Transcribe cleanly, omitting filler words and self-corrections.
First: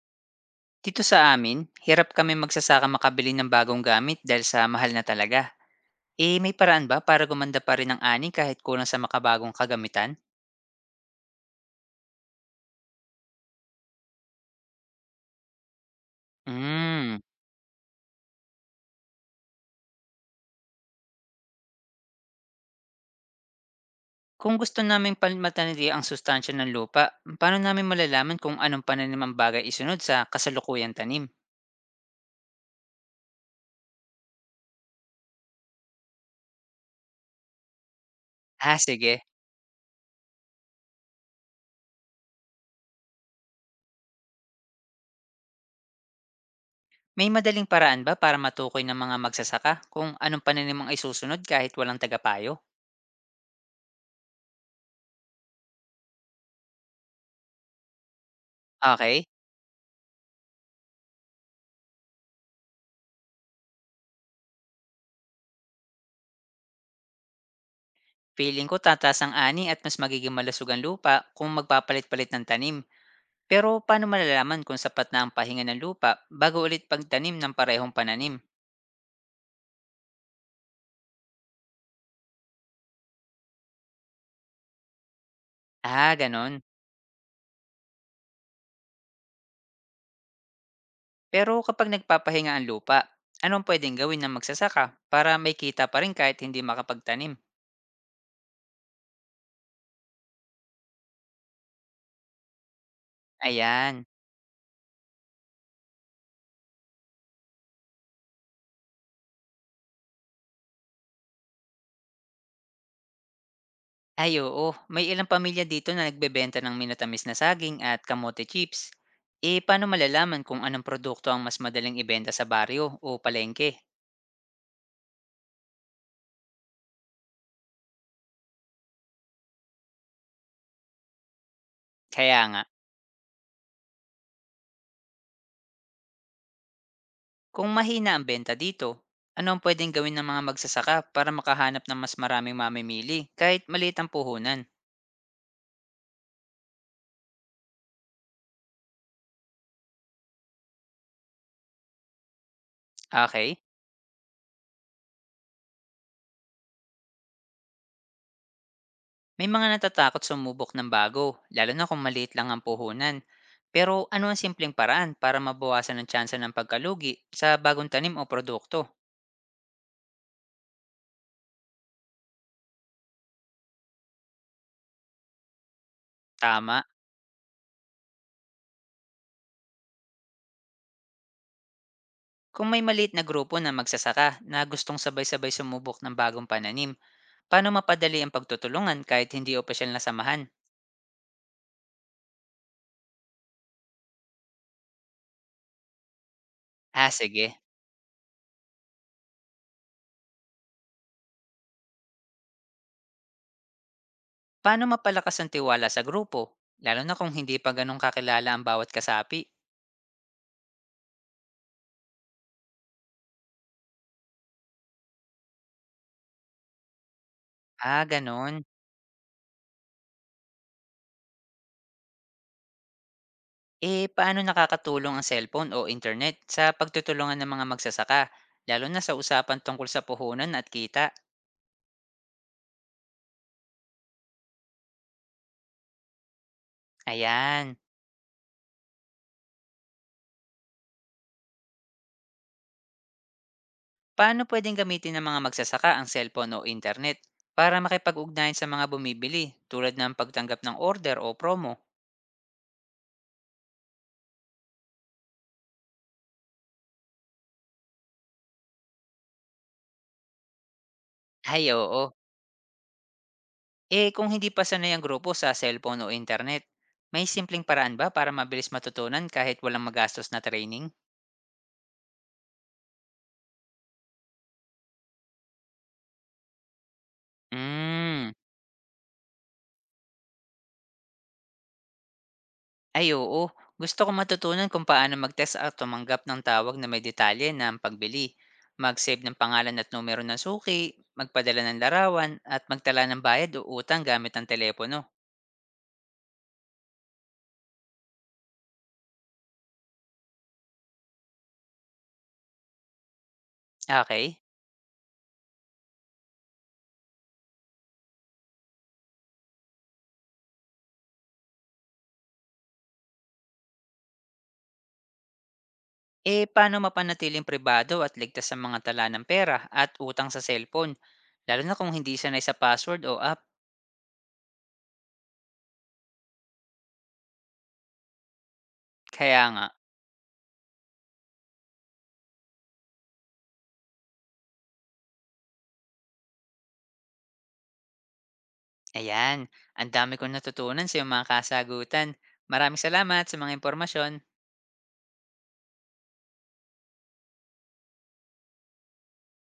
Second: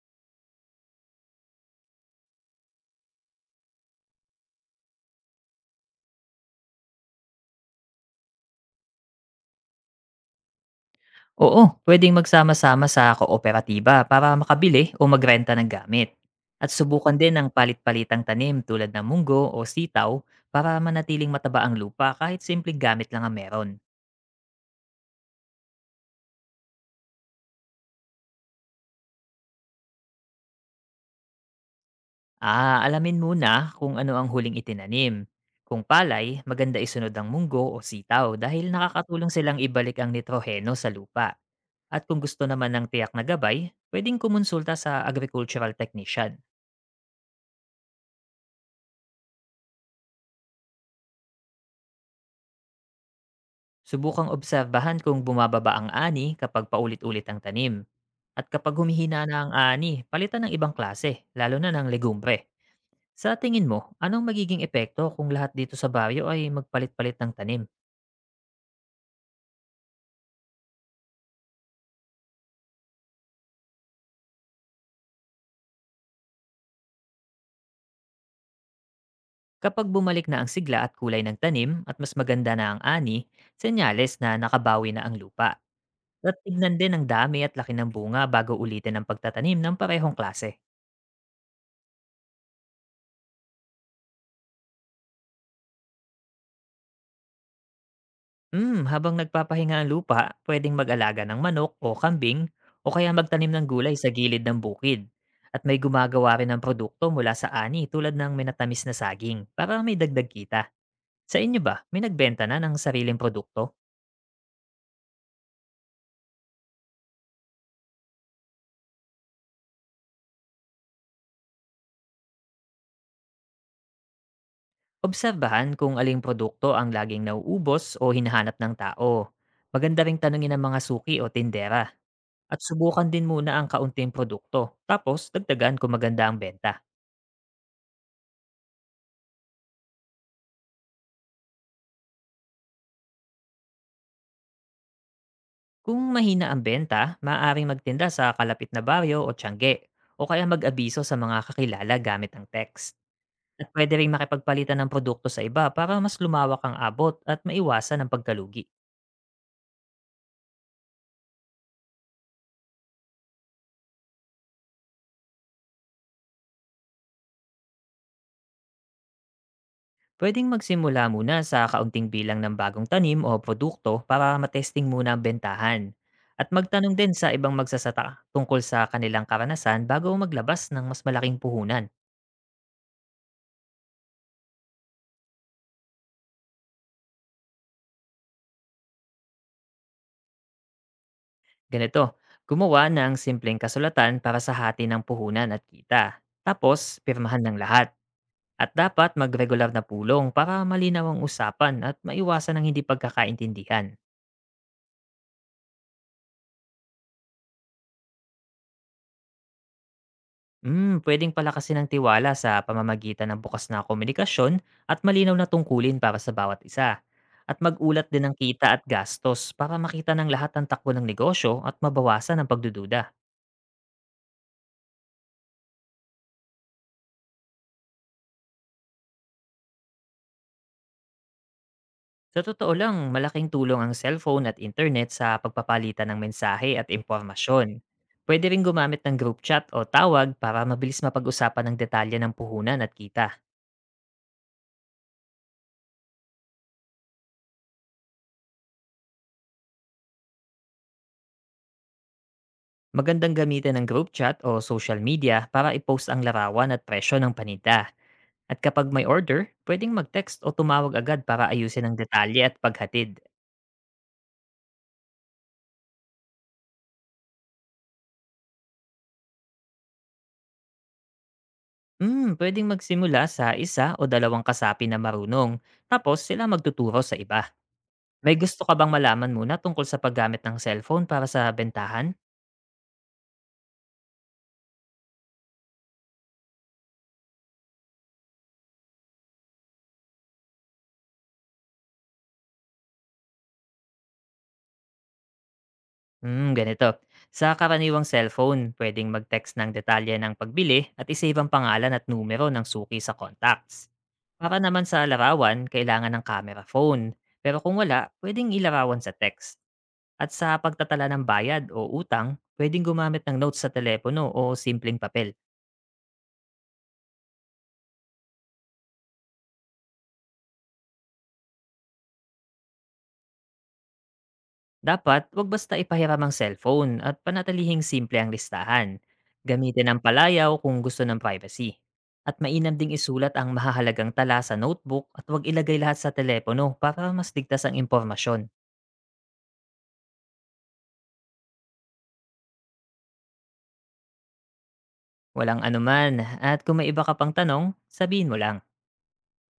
Dito sa amin, hirap kami magsasaka makabili ng bagong gamit dahil sa mahal na talaga. Eh, may paraan ba para gumanda pa rin ang ani kahit kulang sa makabagong kagamitan? Oo, pwedeng magsama-sama sa kooperatiba para makabili o magrenta ng gamit. At subukan Hmm. din ang palit-palitang tanim tulad ng munggo o sitaw para manatiling mataba ang lupa kahit simpleng gamit lang ang meron. Kung gusto namin palimatanili ang sustansya ng lupa, paano namin malalaman kung anong pananim ang bagay isunod sa kasalukuyang tanim? Ah, alamin muna kung ano ang huling itinanim. Kung palay, maganda isunod ang munggo o sitaw dahil Ha, sige. nakakatulong silang ibalik ang nitroheno sa lupa. At kung gusto naman ng tiyak na gabay, pwedeng kumonsulta sa agricultural technician. May madaling paraan ba para matukoy ng mga magsasaka kung anong pananim ang isusunod kahit walang tagapayo? Subukang obserbahan kung bumababa ang ani kapag paulit-ulit ang tanim. At kapag Okay. humihina na ang ani, palitan ng ibang klase, lalo na ng legumbre. Sa tingin mo, anong magiging epekto kung lahat dito sa baryo ay magpalit-palit ng tanim? Feeling ko tataas ang ani at mas magiging malusog ang lupa kung magpapalit-palit ng tanim. Pero paano malalaman kung sapat na ang pahinga ng lupa bago ulit pagtanim ng parehong pananim? Kapag bumalik na ang sigla at kulay ng tanim at mas maganda na ang ani, senyales na nakabawi na ang lupa. Ah, At ganon. tignan din ang dami at laki ng bunga bago ulitin ang pagtatanim ng parehong klase. Pero kapag nagpapahinga ang lupa, anong pwedeng gawin ng magsasaka para may kita pa rin kahit hindi makapagtanim? Habang nagpapahinga ang lupa, pwedeng mag-alaga ng manok o kambing o kaya magtanim ng gulay Ayan. sa gilid ng bukid. At may gumagawa rin ng produkto mula sa ani tulad ng minatamis na saging para may dagdag kita. Sa inyo ba, may nagbenta na ng sariling produkto? Ay, oo, may ilang pamilya dito na nagbebenta ng minatamis na saging at kamote chips. Eh, paano malalaman kung anong produkto ang mas madaling ibenta sa baryo o palengke? Obserbahan kung aling produkto ang laging nauubos o hinahanap ng tao. Maganda ring tanungin ang mga suki o tindera Kaya at nga. subukan din muna ang kaunting produkto. Tapos, dagdagan kung maganda ang benta. Kung mahina ang benta dito, ano ang pwedeng gawin ng mga magsasaka para makahanap ng mas maraming mamimili kahit maliit ang puhunan? Kung mahina ang benta, maaaring magtinda sa kalapit na baryo o tiyangge, o kaya mag-abiso sa mga kakilala gamit ang text. Okay, At pwede rin makipagpalitan ng produkto sa iba para mas lumawak ang abot at maiwasan ang pagkalugi. may mga natatakot sumubok ng bago, lalo na kung maliit lang ang puhunan. Pero ano ang simpleng paraan para mabawasan ang tsansa ng pagkalugi sa bagong tanim o produkto? Pwedeng magsimula muna sa kaunting bilang ng bagong tanim o produkto para matesting muna ang bentahan. At Tama. magtanong din sa ibang magsasata tungkol sa kanilang karanasan bago maglabas ng mas malaking puhunan. Kung may maliit na grupo na magsasaka na gustong sabay-sabay sumubok ng bagong pananim, paano mapadali ang pagtutulungan kahit hindi opisyal na samahan? Ganito, gumawa ng simpleng kasulatan para sa hati ng puhunan at kita. Tapos, Ah, pirmahan ng sige. lahat. At dapat magregular na pulong para malinaw ang usapan at maiwasan ang hindi pagkakaintindihan. Paano mapalakas ang tiwala sa grupo? Lalo na kung hindi pa ganun kakilala ang bawat kasapi. Pwedeng palakasin ng tiwala sa pamamagitan ng bukas na komunikasyon at malinaw na tungkulin para sa bawat isa. At Ah, mag-ulat din ng ganun. kita at gastos para makita ng lahat ang takbo ng negosyo at mabawasan ang pagdududa. Eh, paano nakakatulong ang cellphone o internet sa pagtutulungan ng mga magsasaka? Lalo na sa usapan tungkol sa puhunan at kita. Sa totoo lang, malaking tulong ang cellphone at internet sa pagpapalitan ng mensahe at impormasyon. Ayan. Pwede rin gumamit ng group chat o tawag para mabilis mapag-usapan ng detalye ng puhunan at kita. Paano pwedeng gamitin ng mga magsasaka ang cellphone o internet para makipag-ugnayan sa mga bumibili tulad ng pagtanggap ng order o promo? Magandang gamitin ng group chat o social media para i-post ang larawan at presyo ng panita. At kapag may order, pwedeng mag-text o tumawag agad para Ay, ayusin ang oo. detalye at paghatid. Eh, kung hindi pa sanay ang grupo sa cellphone o internet, may simpleng paraan ba para mabilis matutunan kahit walang magastos na training? Pwedeng magsimula sa isa o dalawang kasapi na marunong, tapos sila magtuturo sa iba. Hmm, May gusto ka bang malaman muna tungkol sa paggamit ng cellphone para sa bentahan? ay, oo. Gusto ko matutunan kung paano mag-test at tumanggap ng tawag na may detalye ng pagbili, mag-save ng pangalan at numero ng suki, magpadala ng larawan, at magtala ng bayad o utang gamit ang telepono. Hmm, ganito. Sa karaniwang cellphone, pwedeng mag-text ng detalye ng pagbili at isave ang pangalan at numero ng suki sa contacts. Okay. Para naman sa larawan, kailangan ng camera phone. Pero kung wala, pwedeng ilarawan sa text. At sa pagtatala ng bayad o utang, pwedeng gumamit ng notes sa telepono o simpleng papel. Eh, paano mapanatiling pribado at ligtas sa mga tala ng pera at utang sa cellphone, lalo na kung hindi sanay sa password o app? Dapat 'wag basta ipahiram ang cellphone at panatilihing simple ang listahan. Kaya nga. Gamitin ang palayaw kung gusto ng privacy. At mainam ding isulat ang mahahalagang tala sa notebook at 'wag ilagay lahat sa telepono para mas ligtas ang impormasyon. Ayan, ang dami kong natutunan sa iyong mga kasagutan. Maraming salamat sa mga impormasyon. Walang anuman at kung may iba ka pang tanong, sabihin mo lang.